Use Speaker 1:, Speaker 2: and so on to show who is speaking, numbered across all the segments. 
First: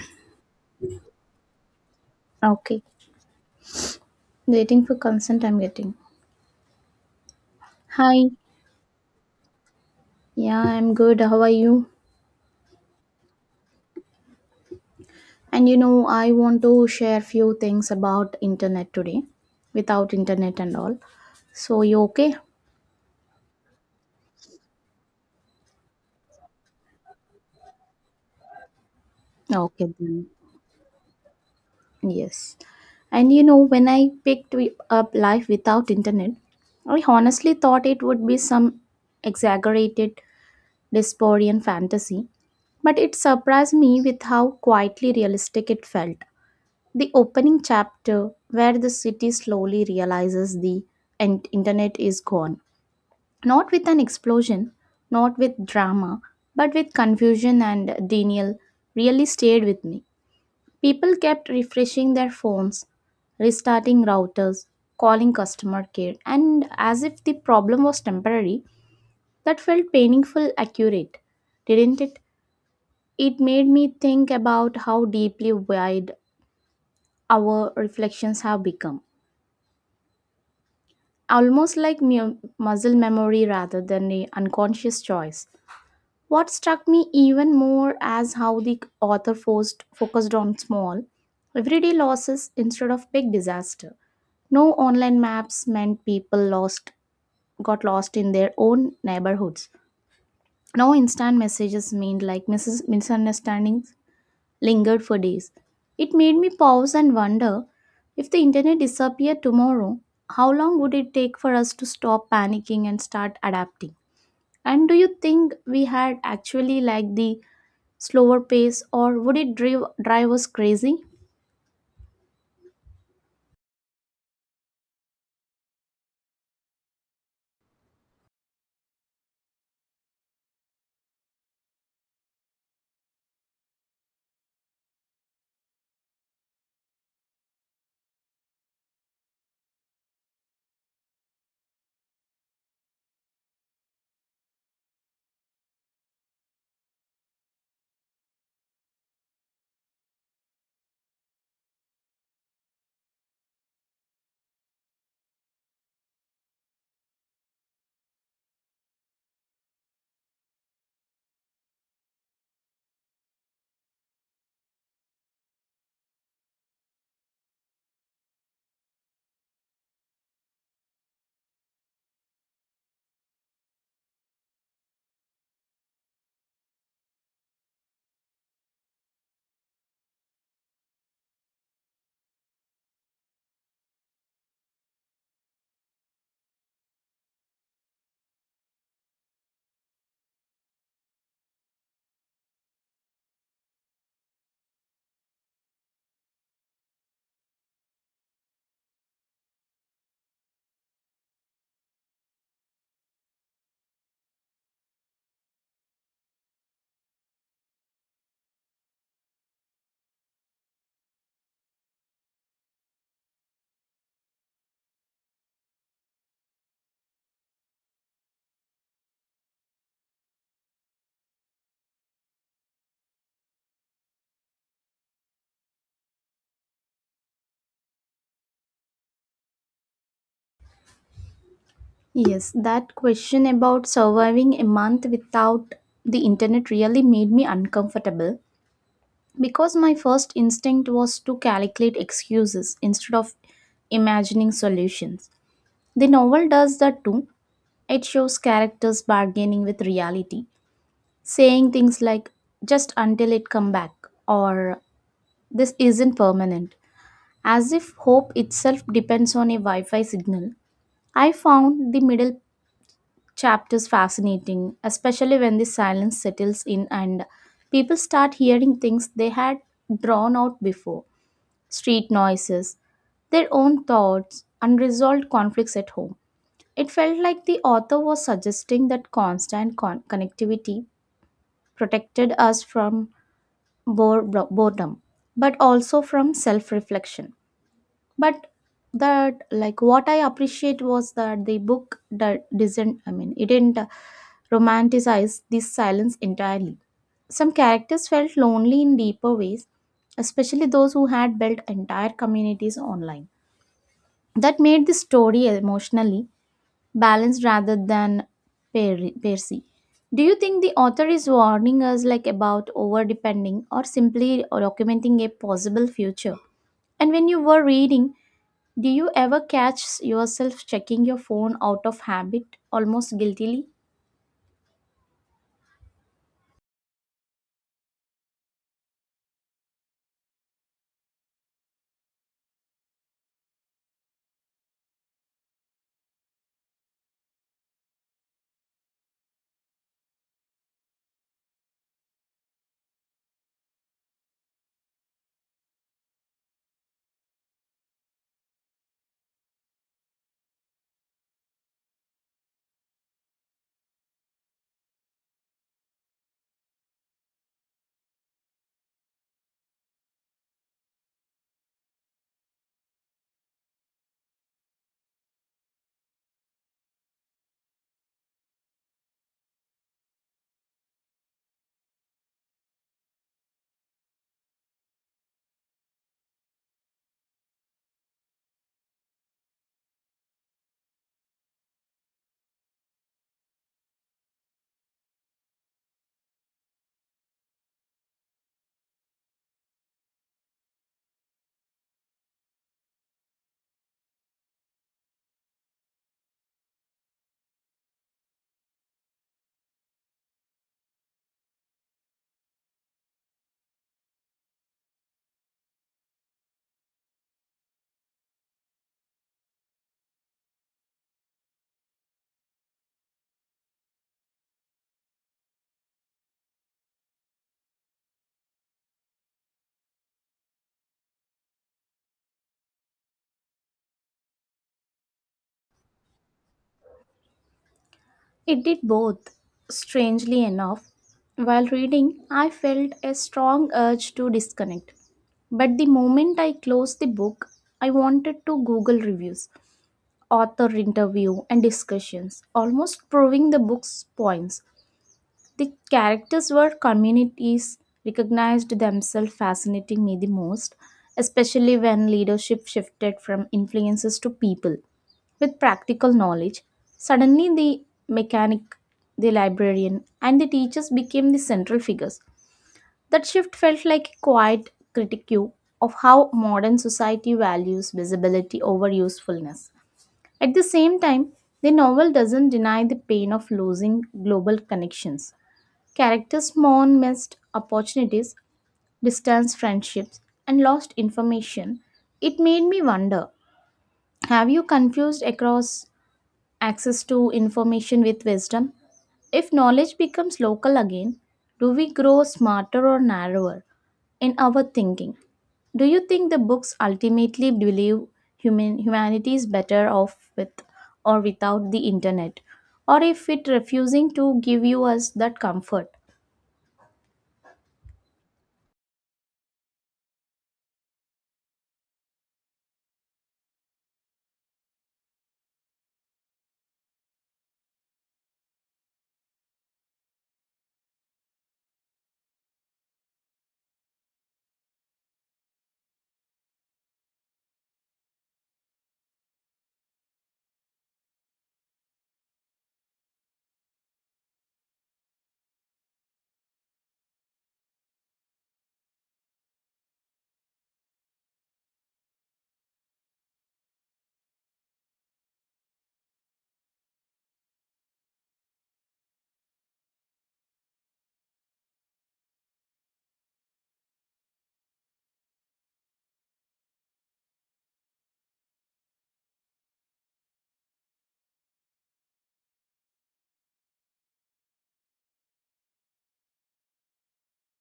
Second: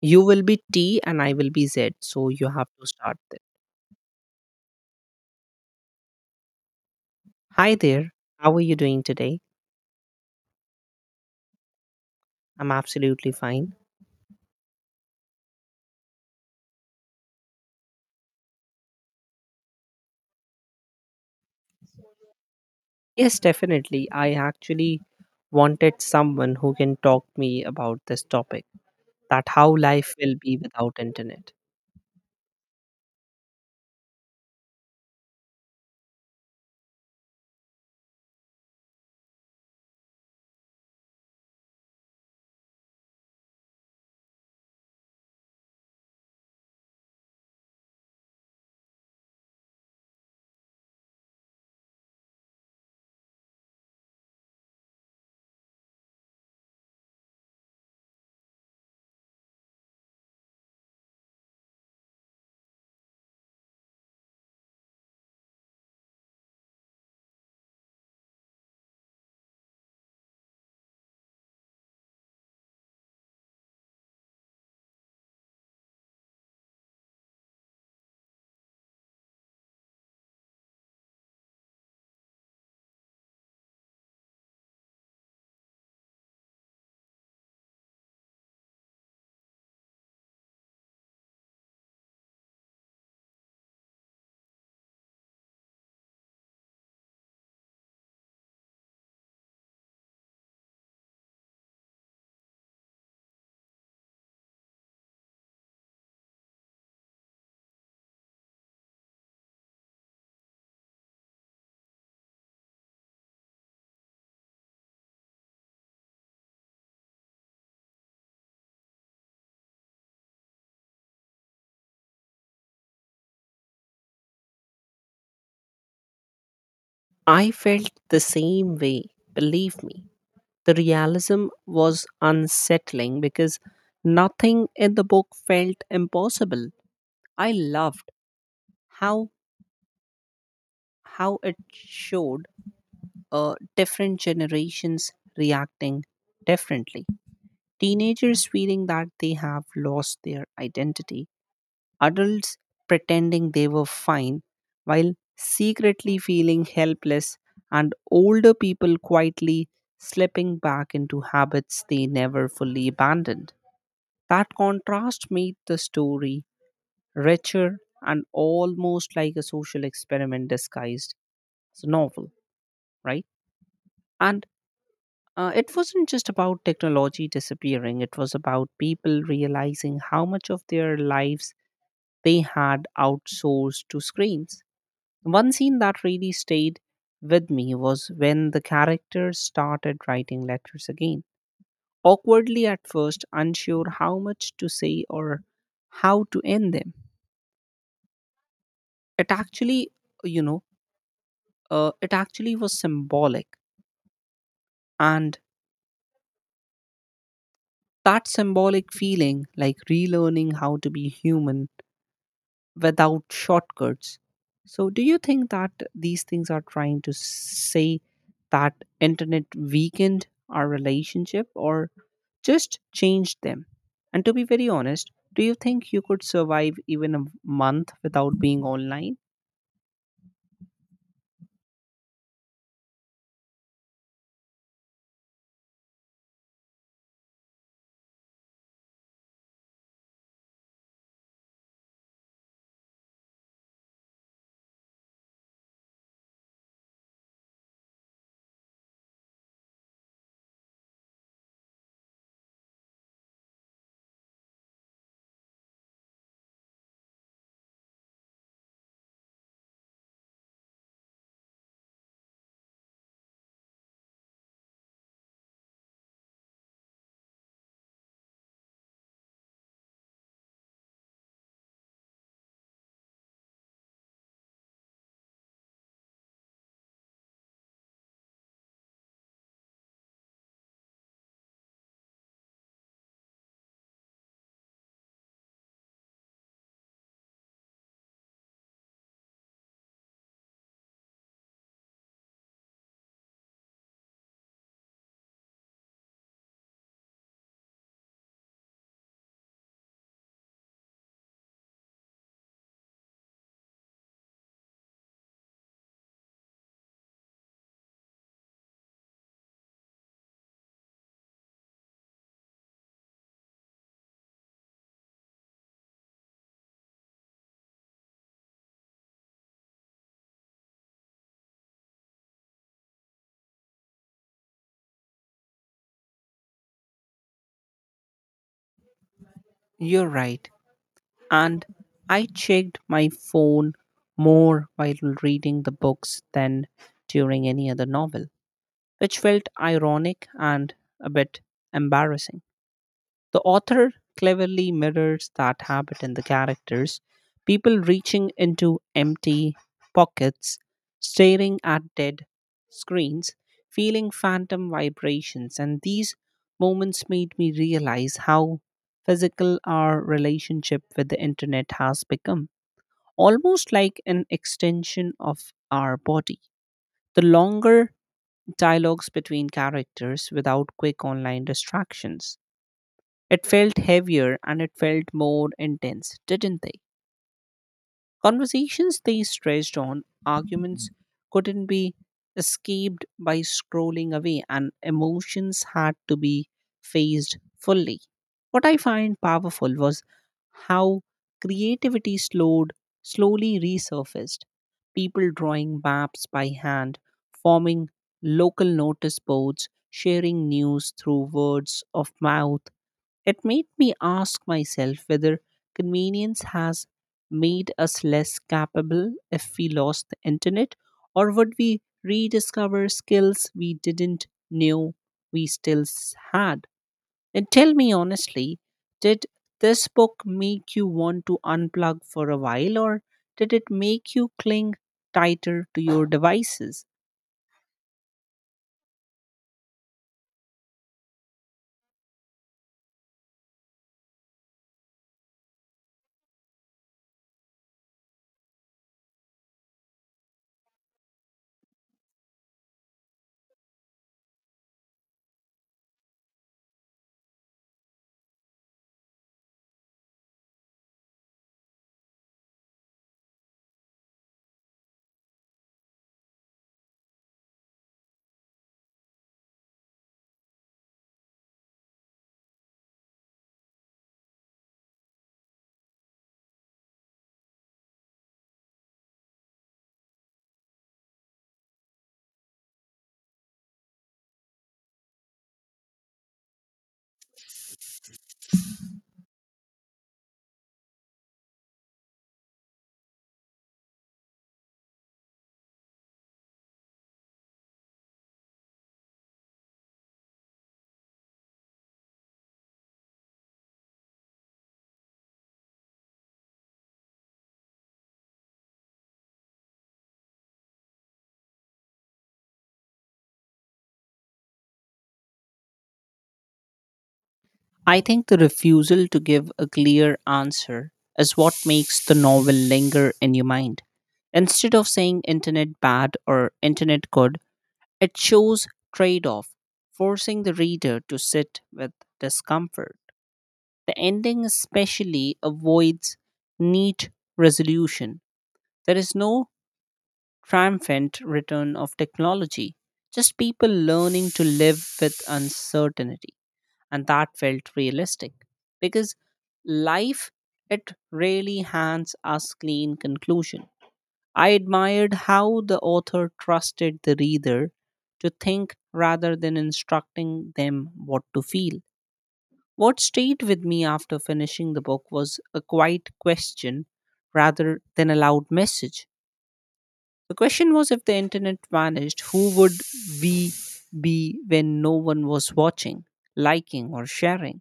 Speaker 1: You will be T and I will be Z, so you have
Speaker 2: Okay.
Speaker 1: to start there.
Speaker 2: Waiting for consent, I'm getting.
Speaker 1: Hi there,
Speaker 2: Hi.
Speaker 1: how are you doing today?
Speaker 2: Yeah, I'm good. How are you?
Speaker 1: I'm absolutely fine.
Speaker 2: And I want to share few things about internet today, without internet and all. So you okay?
Speaker 1: Yes, definitely. I actually wanted someone who can talk me about this topic, that how
Speaker 2: Okay
Speaker 1: life
Speaker 2: then.
Speaker 1: will be without internet.
Speaker 2: Yes. And when I picked up life without internet, I honestly thought it would be some exaggerated dystopian fantasy, but it surprised me with how quietly realistic it felt. The opening chapter, where the city slowly realizes the and internet is gone, not with an explosion, not with drama, but with confusion and denial, really stayed with me. People kept refreshing their phones, restarting routers, calling customer care, and as if the problem was temporary, that felt painful accurate, didn't it? It made me think about how deeply wide our reflections have become almost like muscle memory rather than a unconscious choice. What struck me even more as how the author focused on small, everyday losses instead of big disaster. No online maps meant people lost got lost in their own neighborhoods. No instant messages meant like misunderstandings lingered for days. It made me pause and wonder if the internet disappeared tomorrow, how long would it take for us to stop panicking and start adapting? And do you think we had actually like the slower pace or would it drive us crazy?
Speaker 1: I felt the same way, believe me. The realism was unsettling because nothing in the book felt impossible. I loved how how it showed different generations reacting differently. Teenagers feeling that they have lost their identity, adults pretending they were fine while secretly feeling helpless, and older people quietly slipping back into habits they never fully abandoned. That contrast made the story richer and almost like a social experiment disguised as a novel, right? And it wasn't just about technology disappearing, it was about people realizing how much of their lives they had outsourced to screens. One scene that really stayed with me was when the characters started writing letters again, awkwardly at first, unsure how much to say or how to end them. It actually, you know, it actually was symbolic. And that symbolic feeling, like relearning how to be human without shortcuts. So, do you think that these things are trying to say that internet weakened our relationship or just changed them? And to be very honest, do you think you could survive even a month without being online?
Speaker 2: Yes, that question about surviving a month without the internet really made me uncomfortable because my first instinct was to calculate excuses instead of imagining solutions. The novel does that too. It shows characters bargaining with reality, saying things like just until it come back or this isn't permanent, as if hope itself depends on a Wi-Fi signal. I found the middle chapters fascinating, especially when the silence settles in and people start hearing things they had drawn out before. Street noises, their own thoughts, unresolved conflicts at home. It felt like the author was suggesting that constant connectivity protected us from bore- boredom, but also from self reflection. But that, like, what I appreciate was that the book doesn't, I mean, it didn't romanticize this silence entirely. Some characters felt lonely in deeper ways, especially those who had built entire communities online. That made the story emotionally balanced rather than Percy. Do you think the author is warning us like about over depending or simply documenting a possible future? And when you were reading, do you ever catch yourself checking your phone out of habit, almost guiltily?
Speaker 1: You're right. And I checked my phone more while reading the books than during any other novel, which felt ironic and a bit embarrassing. The author cleverly mirrors that habit in the characters, people reaching into empty pockets, staring at dead screens, feeling phantom vibrations, and these moments made me realize how physical our relationship with the internet has become, almost like an extension of our body. The longer dialogues between characters without quick online distractions, it felt heavier and it felt more intense, didn't they? Conversations, they stretched on, arguments couldn't be escaped by scrolling away, and emotions had to be faced fully. What I find powerful was how creativity slowly resurfaced. People drawing maps by hand, forming local notice boards, sharing news through words of mouth, it made me ask myself whether convenience has made us less capable if we lost the internet, or would we rediscover skills we didn't know we still had? And tell me honestly, did this book make you want to unplug for a while, or did it make you cling tighter to your devices?
Speaker 2: It did both. Strangely enough, while reading, I felt a strong urge to disconnect. But the moment I closed the book, I wanted to Google reviews, author interview and discussions, almost proving the book's points. The characters were communities recognized themselves fascinating me the most, especially when leadership shifted from influences to people with practical knowledge. Suddenly, the mechanic, the librarian, and the teachers became the central figures. That shift felt like a quiet critique of how modern society values visibility over usefulness. At the same time, the novel doesn't deny the pain of losing global connections. Characters mourn missed opportunities, distance friendships, and lost information. It made me wonder have you confused across access to information with wisdom. If knowledge becomes local again, do we grow smarter or narrower in our thinking? Do you think the books ultimately believe humanity is better off with or without the internet? Or if it refusing to give you us that comfort?
Speaker 1: I think the refusal to give a clear answer is what makes the novel linger in your mind. Instead of saying internet bad or internet good, it shows trade off, forcing the reader to sit with discomfort. The ending especially avoids neat resolution. There is no triumphant return of technology, just people learning to live with uncertainty. And that felt realistic because life, it really hands us clean conclusion. I admired how the author trusted the reader to think rather than instructing them what to feel. What stayed with me after finishing the book was a quiet question rather than a loud message. The question was, if the internet vanished, who would we be when no one was watching, liking, or sharing?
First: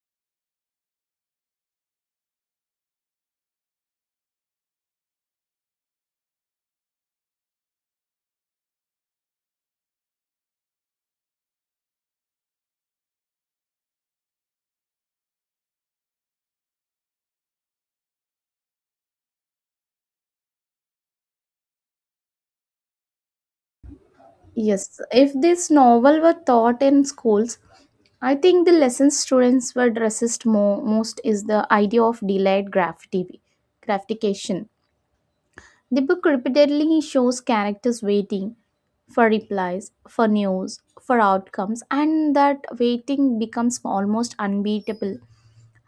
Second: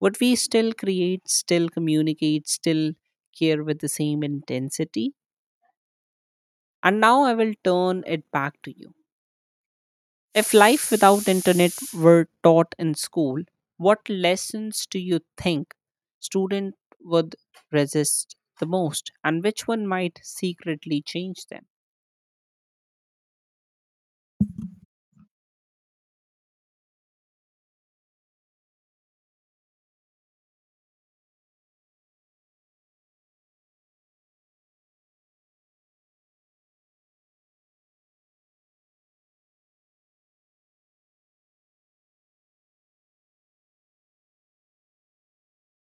Speaker 1: Would we still create, still communicate, still care with the same intensity? And now I will turn it back to you. If life without internet were taught in school, what lessons do you think student would resist the most and which one might secretly change them?
Speaker 2: Yes, if this novel were taught in schools, I think the lessons students would resist more most is the idea of delayed gratification. The book repeatedly shows characters waiting for replies, for news, for outcomes, and that waiting becomes almost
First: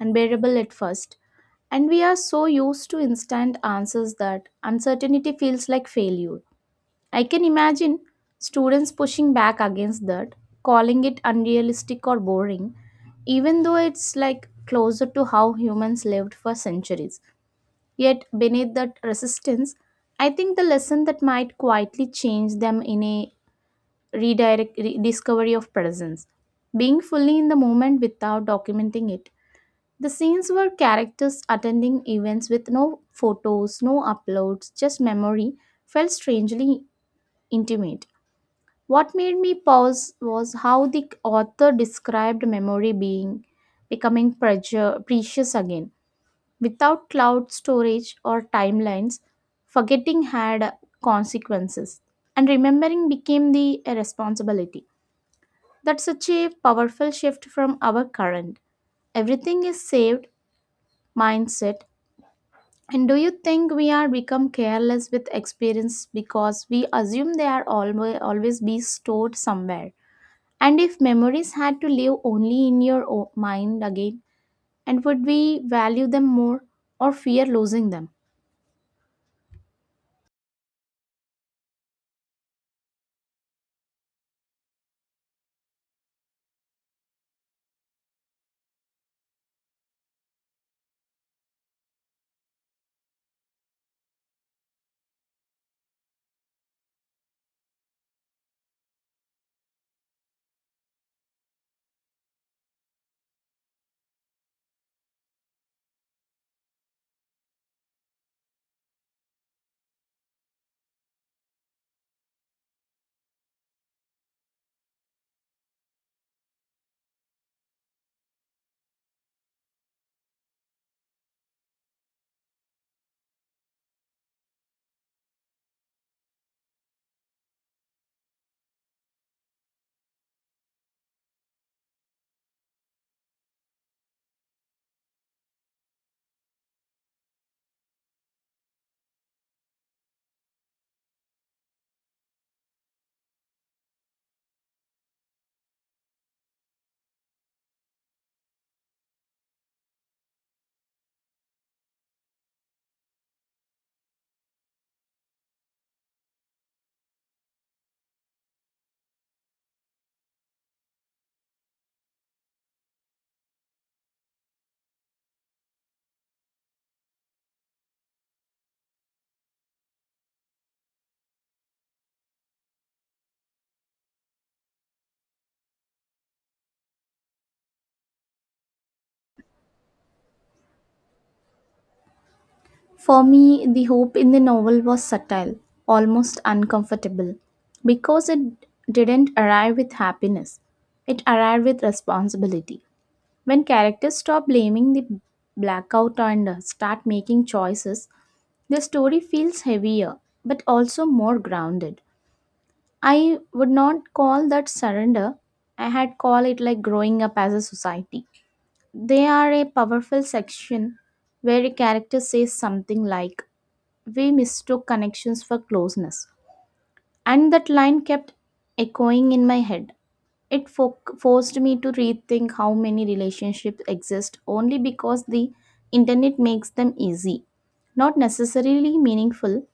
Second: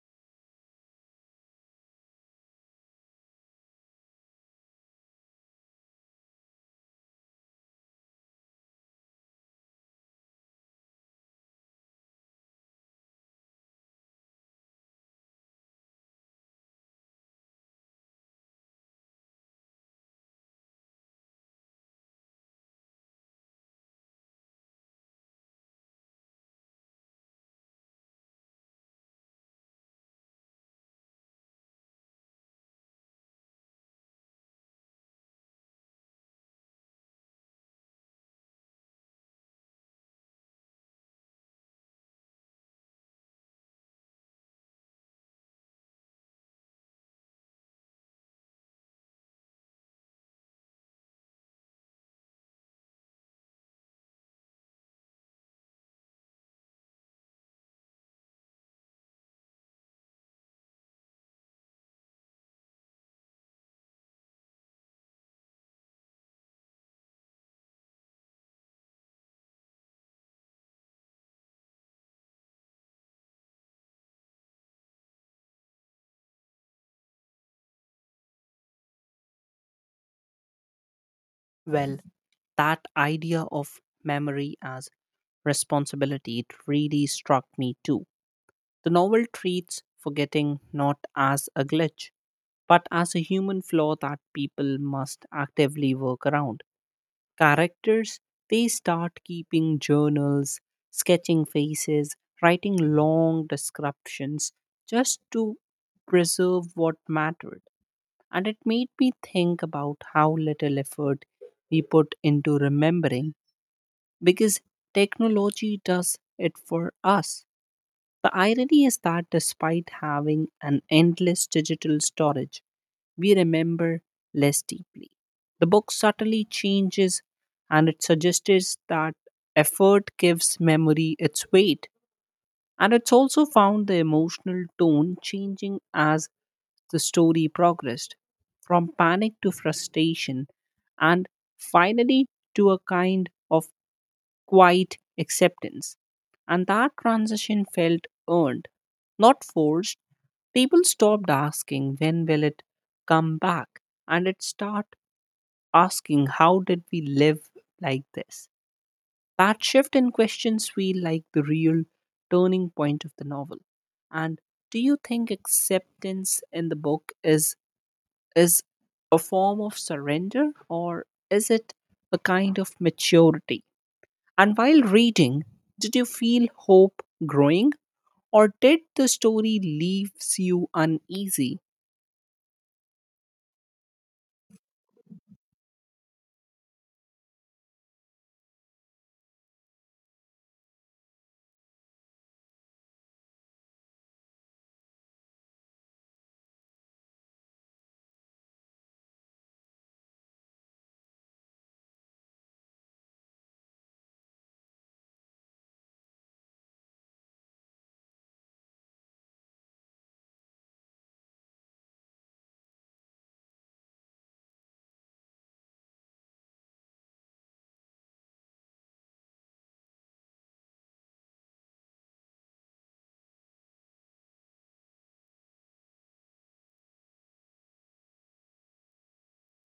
Speaker 2: unbearable at first. And we are so used to instant answers that uncertainty feels like failure. I can imagine students pushing back against that, calling it unrealistic or boring, even though it's like closer to how humans lived for centuries. Yet, beneath that resistance, I think the lesson that might quietly change them in a redirect rediscovery of presence, being fully in the moment without documenting it. The scenes were characters attending events with no photos, no uploads, just memory, felt strangely intimate. What made me pause was how the author described memory being becoming precious again. Without cloud storage or timelines, forgetting had consequences, and remembering became the responsibility. That's such a powerful shift from our current. Everything is saved mindset. And do you think we are become careless with experience because we assume they are always be stored somewhere? And if memories had to live only in your mind again, and would we value them more or fear losing them?
Speaker 1: Well, that idea of memory as responsibility, it really struck me too. The novel treats forgetting not as a glitch, but as a human flaw that people must actively work around. Characters, they start keeping journals, sketching faces, writing long descriptions just to preserve what mattered. And it made me think about how little effort we put into remembering because technology does it for us. The irony is that despite having an endless digital storage, we remember less deeply. The book subtly changes and it suggests that effort gives memory its weight. And it's also found the emotional tone changing as the story progressed from panic to frustration and finally to a kind of quiet acceptance. And that transition felt earned, not forced. People stopped asking, when will it come back? And it start asking, how did we live like this? That shift in questions feel like the real turning point of the novel. And do you think acceptance in the book is a form of surrender or is it a kind of maturity? And while reading, did you feel hope growing or did the story leaves you uneasy?
Speaker 2: For me, the hope in the novel was subtle, almost uncomfortable, because it didn't arrive with happiness. It arrived with responsibility. When characters stop blaming the blackout and start making choices, the story feels heavier but also more grounded. I would not call that surrender. I had called it like growing up as a society. They are a powerful section where a character says something like, we mistook connections for closeness. And that line kept echoing in my head. It forced me to rethink how many relationships exist only because the internet makes them easy, not necessarily meaningful.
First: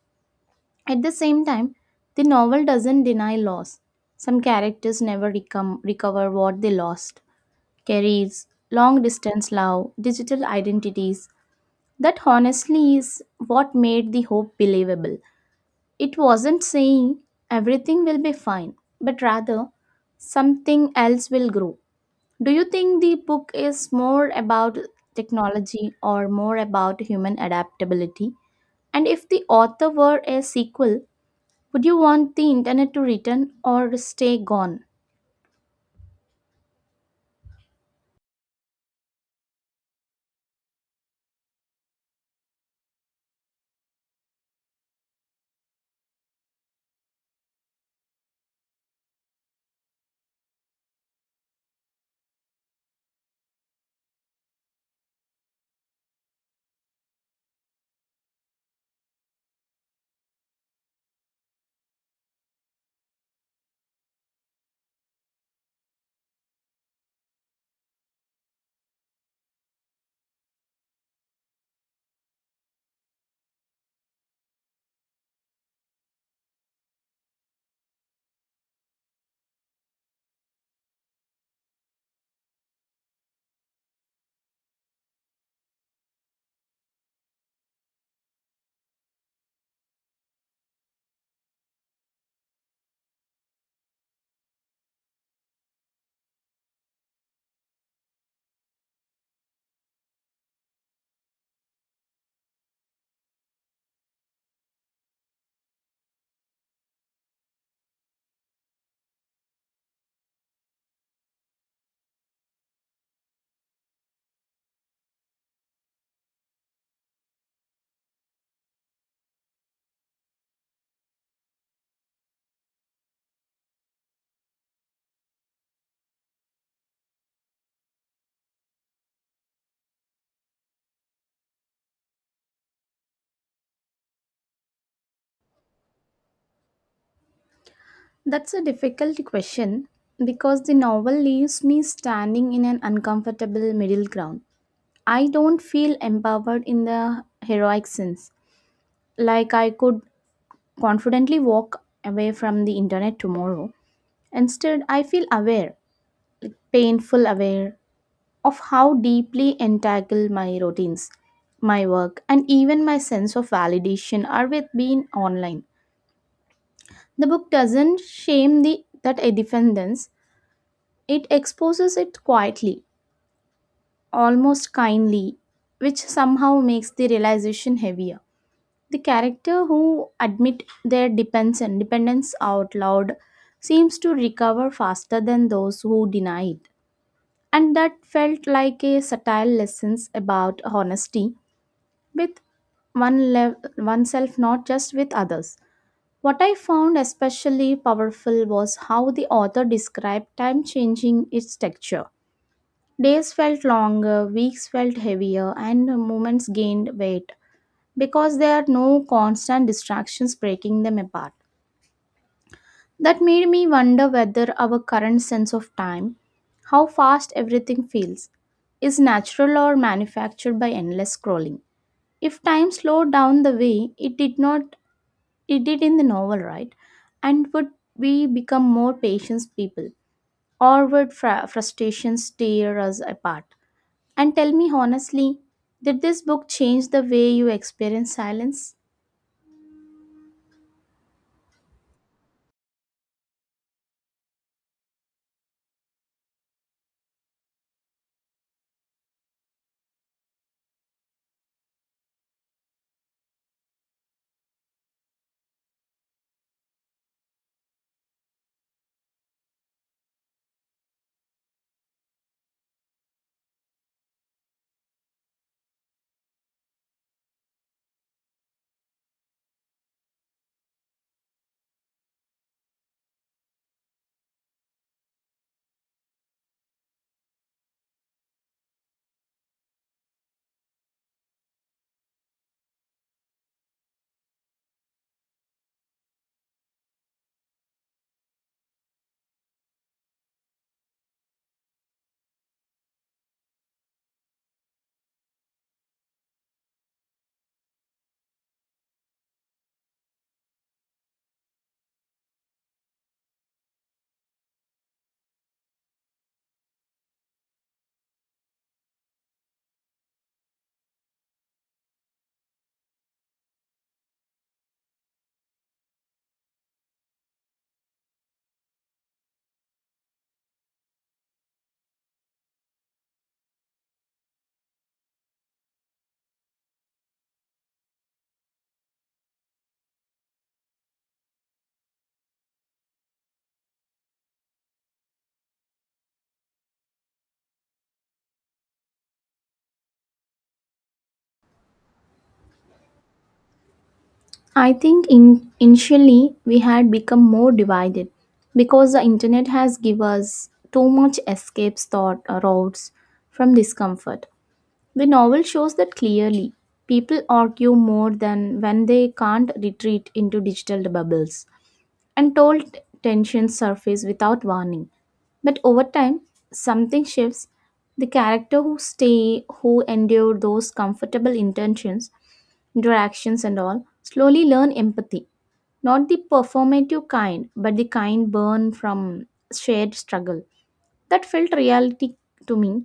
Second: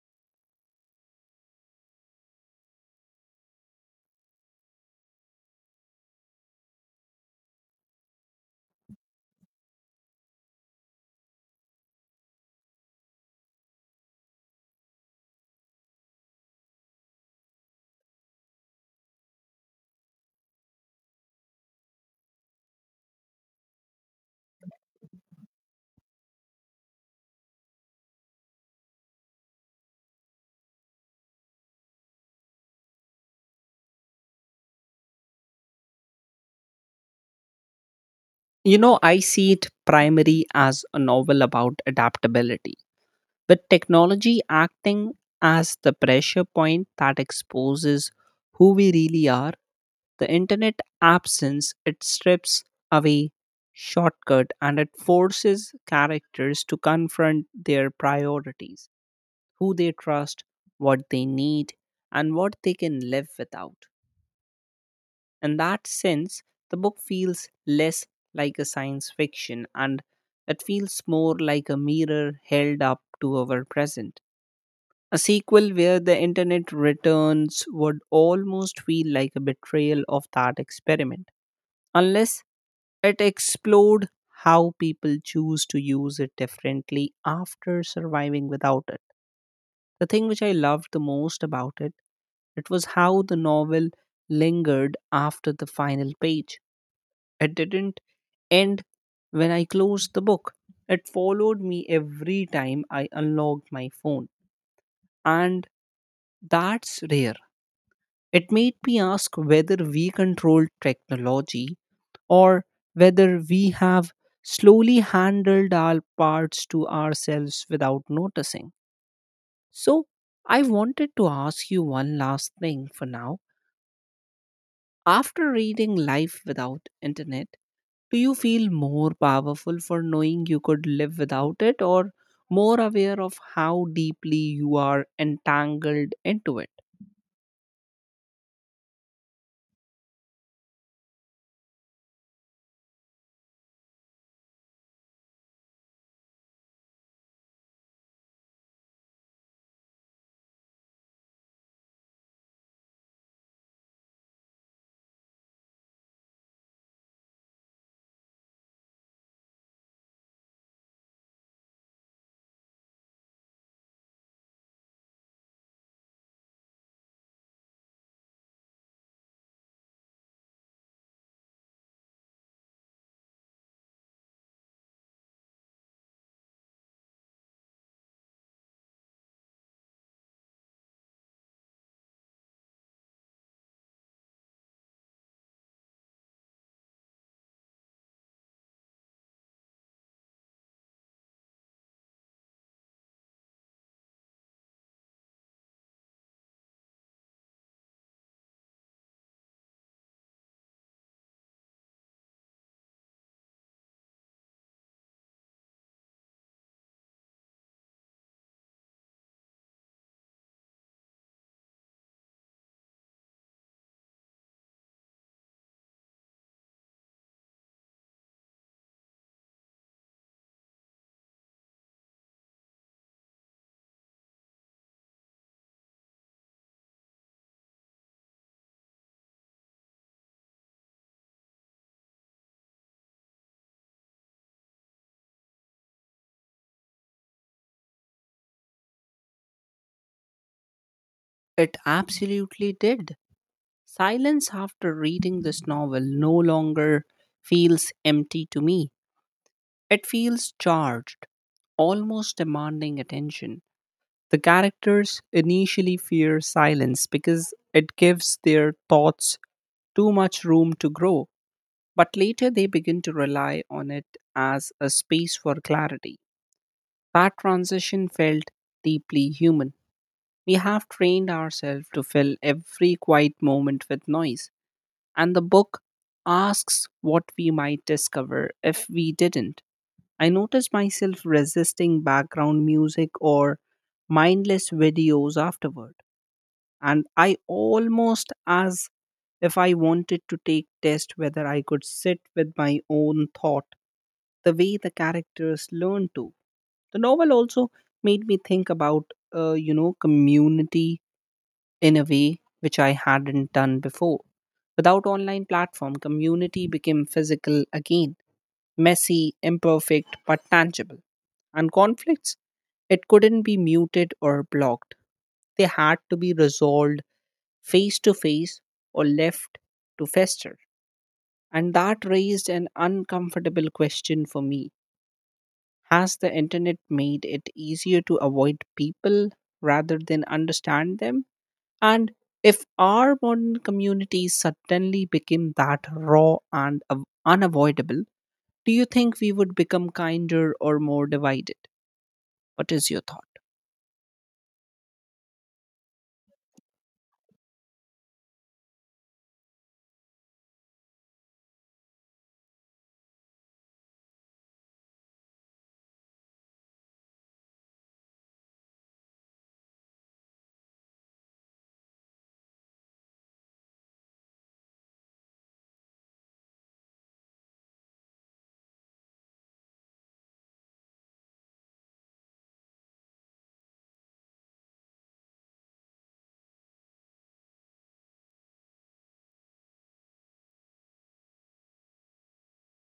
Speaker 2: At the same time, the novel doesn't deny loss. Some characters never recover what they lost. Careers, long distance love, digital identities. That honestly is what made the hope believable. It wasn't saying everything will be fine, but rather something else will grow. Do you think the book is more about technology or more about human adaptability? And if the author were a sequel, would you want the internet to return or stay gone?
Speaker 1: You know, I see it primarily as a novel about adaptability, with technology acting as the pressure point that exposes who we really are. The internet absence, it strips away shortcut and it forces characters to confront their priorities, who they trust, what they need, and what they can live without. In that sense, the book feels less like a science fiction and it feels more like a mirror held up to our present. A sequel where the internet returns would almost feel like a betrayal of that experiment, unless it explored how people choose to use it differently after surviving without it. The thing which I loved the most about it, it was how the novel lingered after the final page. It didn't end when I closed the book. It followed me every time I unlocked my phone. And that's rare. It made me ask whether we control technology or whether we have slowly handled our parts to ourselves without noticing. So, I wanted to ask you one last thing for now. After reading Life Without Internet, do you feel more powerful for knowing you could live without it or more aware of how deeply you are entangled into it?
Speaker 2: That's a difficult question because the novel leaves me standing in an uncomfortable middle ground. I don't feel empowered in the heroic sense, like I could confidently walk away from the internet tomorrow. Instead, I feel aware, painful aware, of how deeply entangled my routines, my work, and even my sense of validation are with being online. The book doesn't shame the that independence; it exposes it quietly, almost kindly, which somehow makes the realization heavier. The character who admit their depends dependence out loud seems to recover faster than those who deny it. And that felt like a subtle lesson about honesty with oneself, not just with others. What I found especially powerful was how the author described time changing its texture. Days felt longer, weeks felt heavier, and moments gained weight because there are no constant distractions breaking them apart. That made me wonder whether our current sense of time, how fast everything feels, is natural or manufactured by endless scrolling. If time slowed down the way it did not it did in the novel, right? And would we become more patient people, or would frustrations tear us apart? And tell me honestly, did this book change the way you experience silence?
Speaker 1: It absolutely did. Silence after reading this novel no longer feels empty to me. It feels charged, almost demanding attention. The characters initially fear silence because it gives their thoughts too much room to grow, but later they begin to rely on it as a space for clarity. That transition felt deeply human. We have trained ourselves to fill every quiet moment with noise, and the book asks what we might discover if we didn't. I noticed myself resisting background music or mindless videos afterward, and I almost as if I wanted to take test whether I could sit with my own thought the way the characters learn to. The novel also made me think about you know community in a way which I hadn't done before. Without online platform, community became physical again, messy, imperfect, but tangible, and conflicts, it couldn't be muted or blocked, they had to be resolved face to face or left to fester. And that raised an uncomfortable question for me. Has the internet made it easier to avoid people rather than understand them? And if our modern communities suddenly became that raw and unavoidable, do you think we would become kinder or more divided? What is your thought?
Speaker 2: I think initially we had become more divided because the internet has given us too much escape thought routes from discomfort. The novel shows that clearly. People argue more than when they can't retreat into digital bubbles and told tensions surface without warning. But over time, something shifts. The character who stay, who endure those interactions and all, slowly learn empathy. Not the performative kind, but the kind born from shared struggle. That felt reality to me.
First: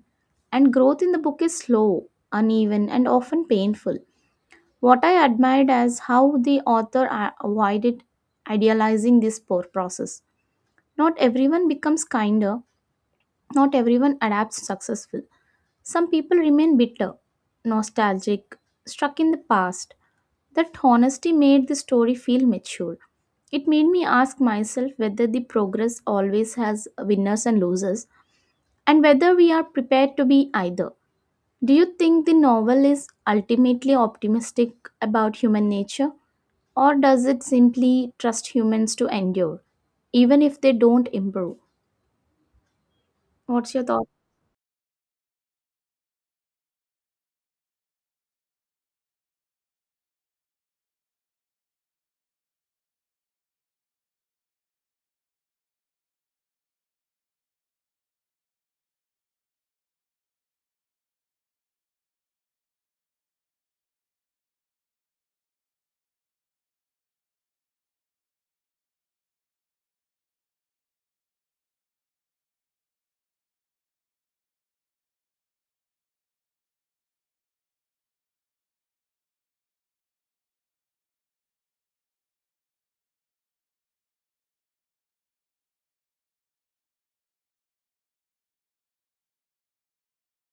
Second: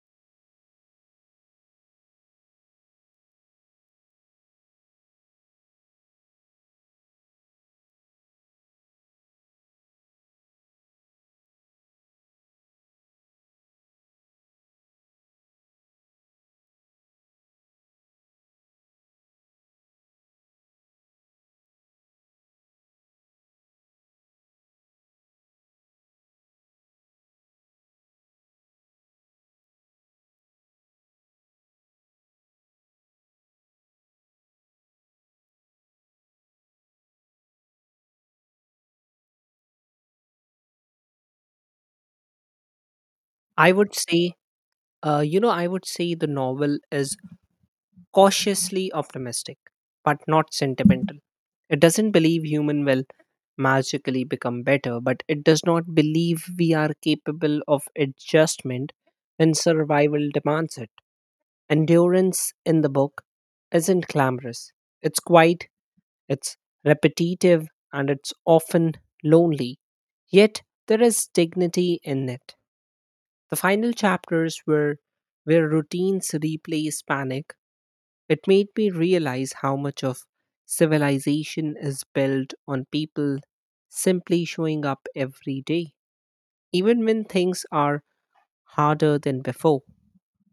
Speaker 2: And growth in the book is slow, uneven, and often painful. What I admired is how the author avoided idealizing this poor process. Not everyone becomes kinder, not everyone adapts successful, some people remain bitter, nostalgic, struck in the past. That honesty made the story feel mature. It made me ask myself whether the progress always has winners and losers, and whether we are prepared to be either. Do you think the novel is ultimately optimistic about human nature, or does it simply trust humans to endure, even if they don't improve?
Speaker 1: I
Speaker 2: What's your
Speaker 1: would
Speaker 2: thought?
Speaker 1: say, you know, I would say the novel is cautiously optimistic, but not sentimental. It doesn't believe human will magically become better, but it does not believe we are capable of adjustment when survival demands it. Endurance in the book isn't glamorous. It's quiet, it's repetitive, and it's often lonely. Yet there is dignity in it. The final chapters, were where routines replace panic, it made me realize how much of civilization is built on people simply showing up every day, even when things are harder than before.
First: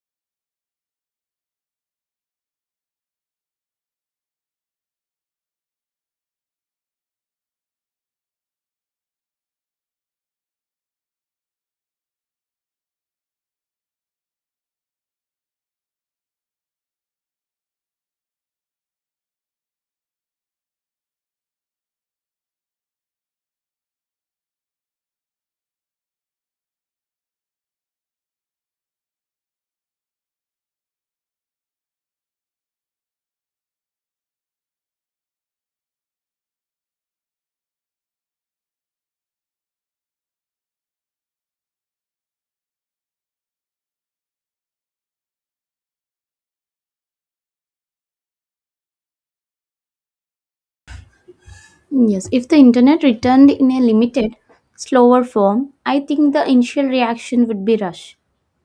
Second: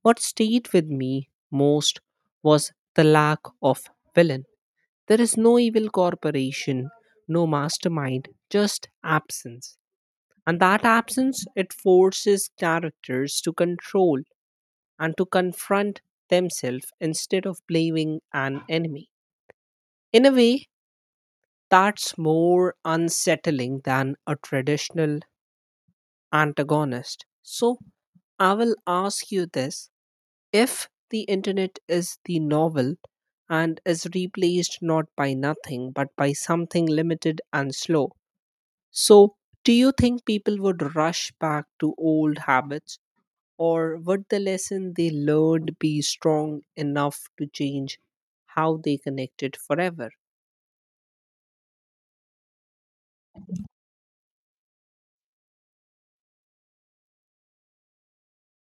Speaker 1: What stayed with me most was the lack of villain. There is no evil corporation, no mastermind, just absence. And that absence, it forces characters to control and to confront themselves instead of blaming an enemy. In a way, that's more unsettling than a traditional antagonist. So, I will ask you this, if the internet is the novel and is replaced not by nothing but by something limited and slow, so do you think people would rush back to old habits or would the lesson they learned be strong enough to change how they connected forever?
Speaker 2: Yes, if the internet returned in a limited, slower form, I think the initial reaction would be rush.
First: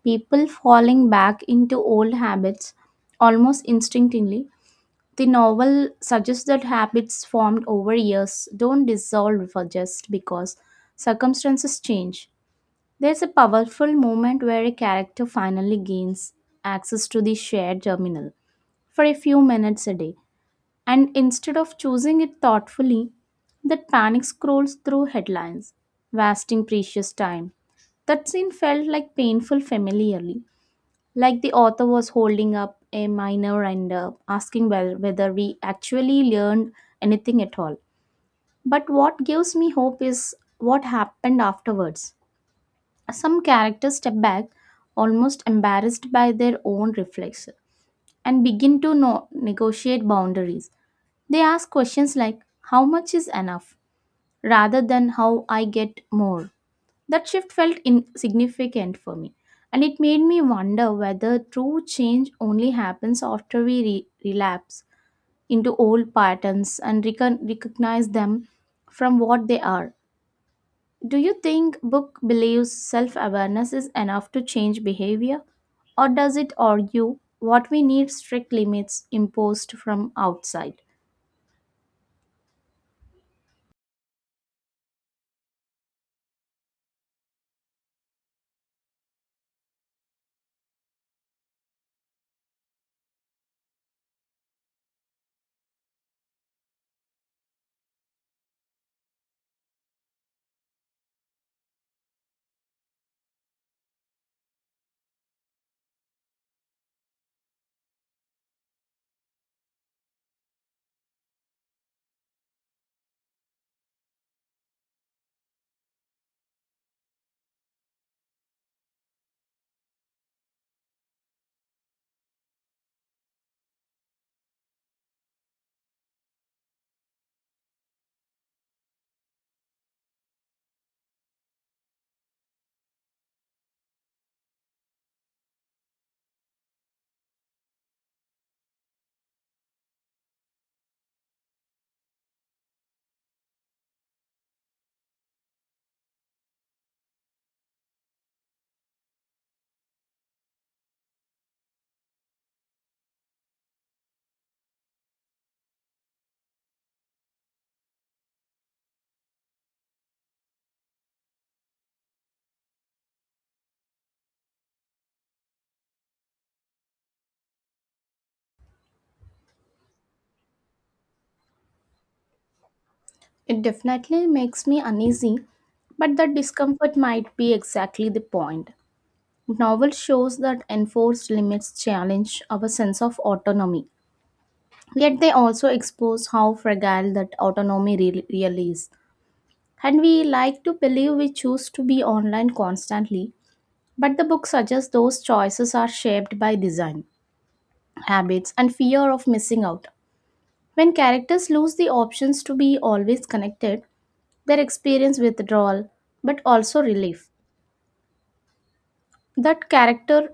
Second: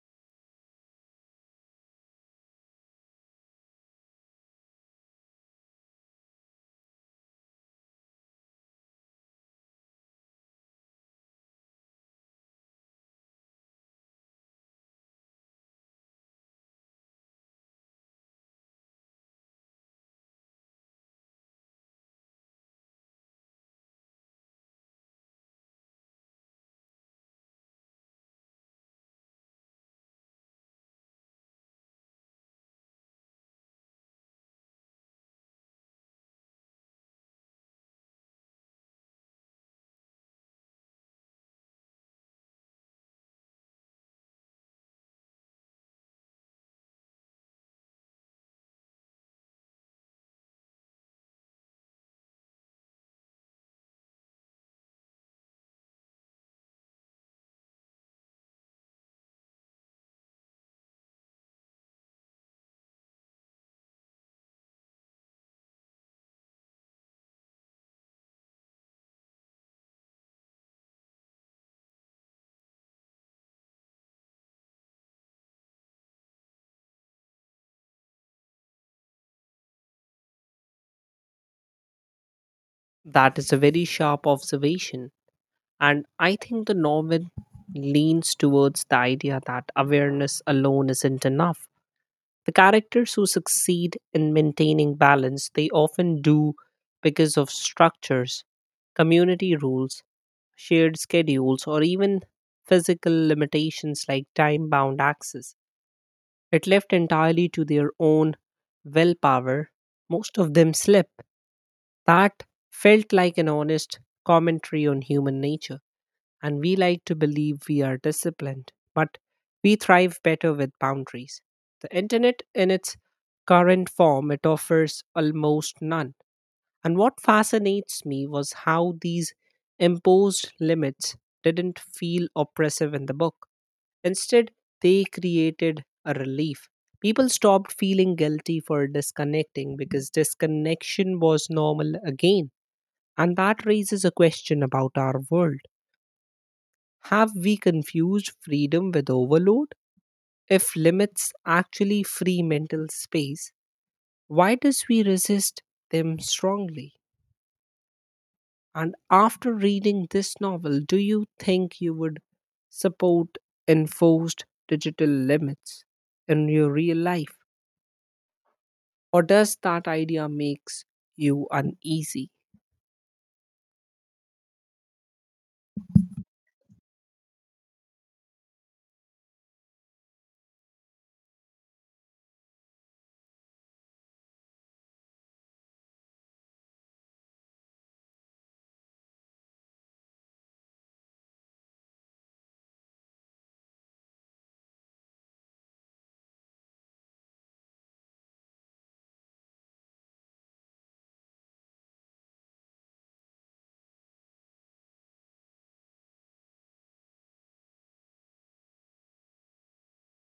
Speaker 2: People falling back into old habits almost instinctively. The novel suggests that habits formed over years don't dissolve for just because circumstances change. There's a powerful moment where a character finally gains access to the shared terminal for a few minutes a day and instead of choosing it thoughtfully, that panic scrolls through headlines, wasting precious time. That scene felt like painful familiarly, like the author was holding up a minor and asking whether we actually learned anything at all. But what gives me hope is what happened afterwards. Some characters step back, almost embarrassed by their own reflex, and begin to negotiate boundaries. They ask questions like, how much is enough, rather than how I get more. That shift felt insignificant for me, and it made me wonder whether true change only happens after we relapse into old patterns and recognize them from what they are. Do you think book believes self awareness is enough to change behavior? Or does it argue what we need strict limits imposed from outside?
Speaker 1: That is a very sharp observation. And I think the novel leans towards the idea that awareness alone isn't enough. The characters who succeed in maintaining balance, they often do because of structures, community rules, shared schedules, or even physical limitations like time bound access. It left entirely to their own willpower, most of them slip. That felt like an honest commentary on human nature, and we like to believe we are disciplined, but we thrive better with boundaries. The internet, in its current form, it offers almost none. And what fascinates me was how these imposed limits didn't feel oppressive in the book. Instead, they created a relief. People stopped feeling guilty for disconnecting because disconnection was normal again. And that raises a question about our world. Have we confused freedom with overload? If limits actually free mental space, why does we resist them strongly? And after reading this novel, do you think you would support enforced digital limits in your real life? Or does that idea makes you uneasy?
Speaker 2: It definitely makes me uneasy, but that discomfort might be exactly the point. Novel shows that enforced limits challenge our sense of autonomy, yet they also expose how fragile that autonomy really is. And we like to believe we choose to be online constantly, but the book suggests those choices are shaped by design, habits, and fear of missing out. When characters lose the options to be always connected, their experience withdrawal but also relief, that character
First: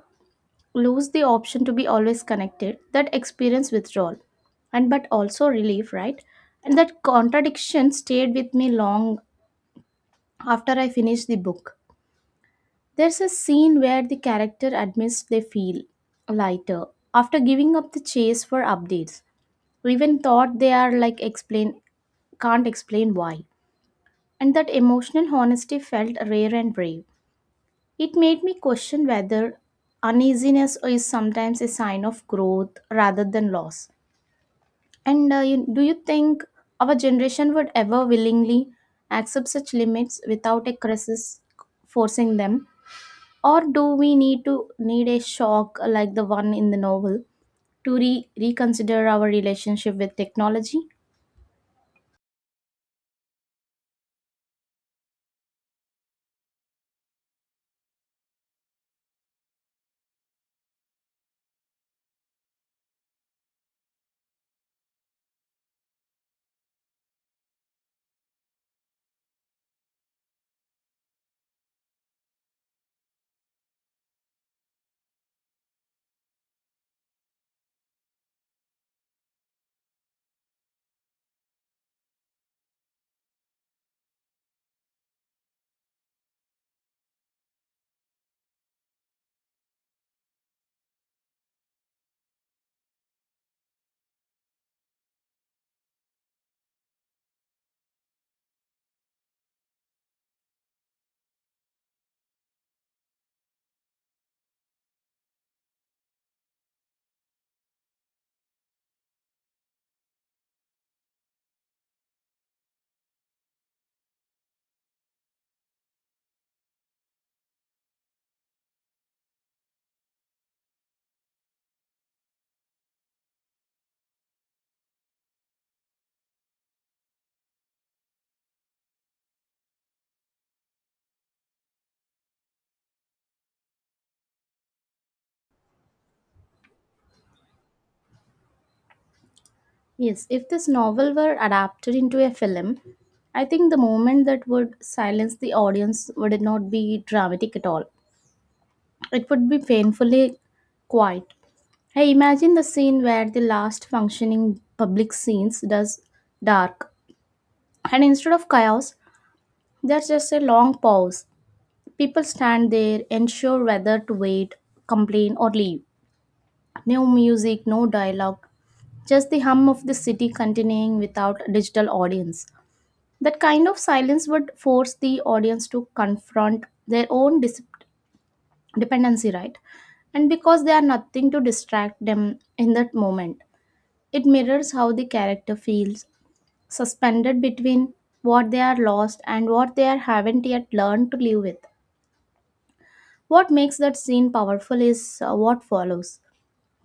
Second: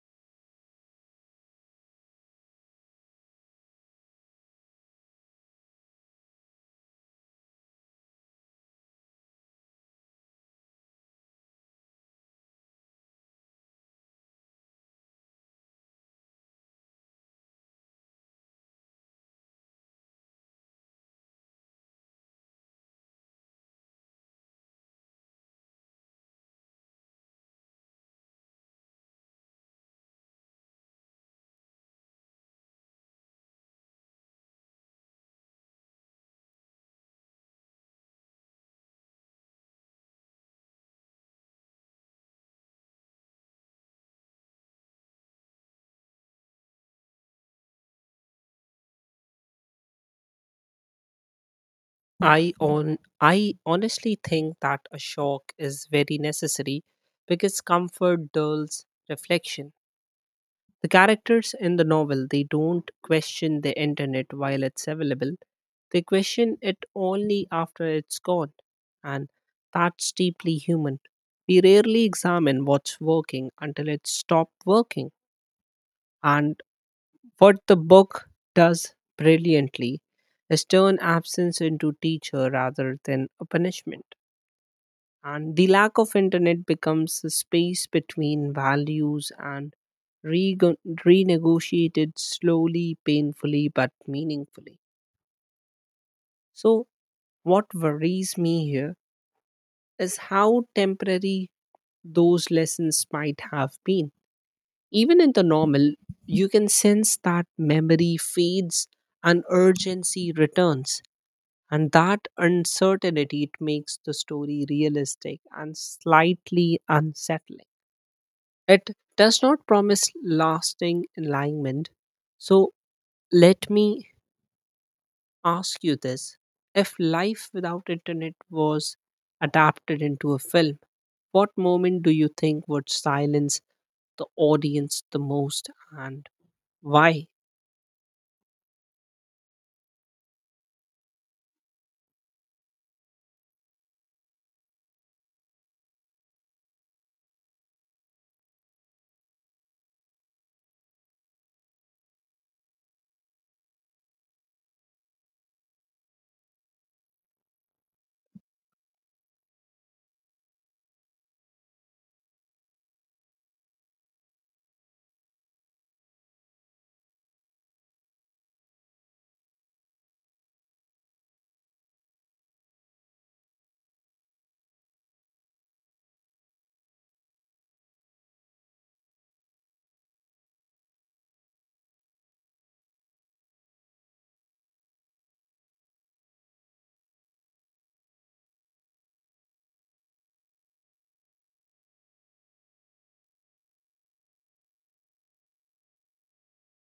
Speaker 2: lose the option to be always connected that experience withdrawal and but also relief, right? And that contradiction stayed with me long after I finished the book. There's a scene where the character admits they feel lighter after giving up the chase for updates. We even thought they are like explain can't explain why, and that emotional honesty felt rare and brave. It made me question whether uneasiness is sometimes a sign of growth rather than loss. And do you think our generation would ever willingly accept such limits without a crisis forcing them? Or do we need a shock like the one in the novel to reconsider our relationship with technology?
Speaker 1: I honestly think that a shock is very necessary because comfort dulls reflection. The characters in the novel, they don't question the internet while it's available. They question it only after it's gone. And that's deeply human. We rarely examine what's working until it stops working. And what the book does brilliantly is turn absence into teacher rather than a punishment, and the lack of internet becomes a space between values and rego- renegotiated, slowly, painfully, but meaningfully. So what worries me here is how temporary those lessons might have been. Even in the normal, you can sense that memory fades and urgency returns, and that uncertainty, it makes the story realistic and slightly unsettling. It does not promise lasting enlightenment. So let me ask you this. If life without internet was adapted into a film, what moment do you think would silence the audience the most and why?
Speaker 2: Yes, if this novel were adapted into a film, I think the moment that would silence the audience would not be dramatic at all. It would be painfully quiet. I imagine the scene where the last functioning public scenes does dark, and instead of chaos, there's just a long pause. People stand there, unsure whether to wait, complain, or leave. No music, no dialogue, just the hum of the city continuing without a digital audience. That kind of silence would force the audience to confront their own dependency, right? And because they are nothing to distract them in that moment, it mirrors how the character feels suspended between what they are lost and what they are haven't yet learned to live with. What makes that scene powerful is what follows.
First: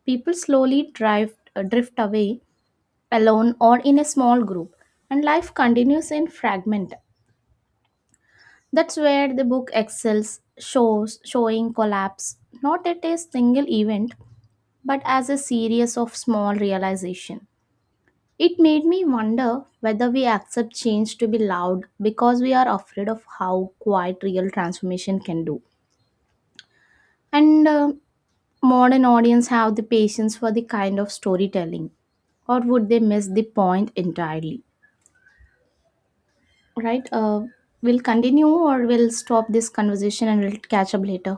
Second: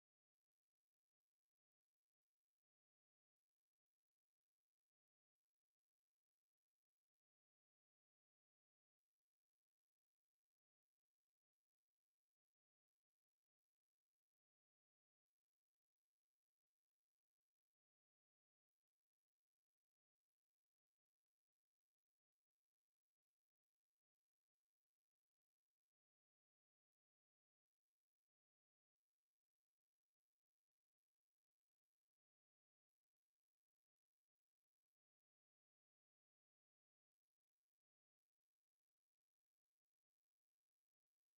Speaker 2: People slowly drive drift away alone or in a small group, and life continues in fragment. That's where the book excels, shows showing collapse, not at a single event but as a series of small realization. It made me wonder whether we accept change to be loud because we are afraid of how quiet real transformation can do. And modern audience have the patience for the kind of storytelling or would they miss the point entirely? Right? We'll continue or we'll stop this conversation and we'll catch up later.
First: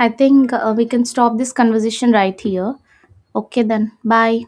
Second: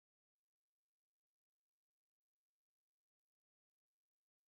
Speaker 2: I think we can stop this conversation right here. Okay, then. Bye.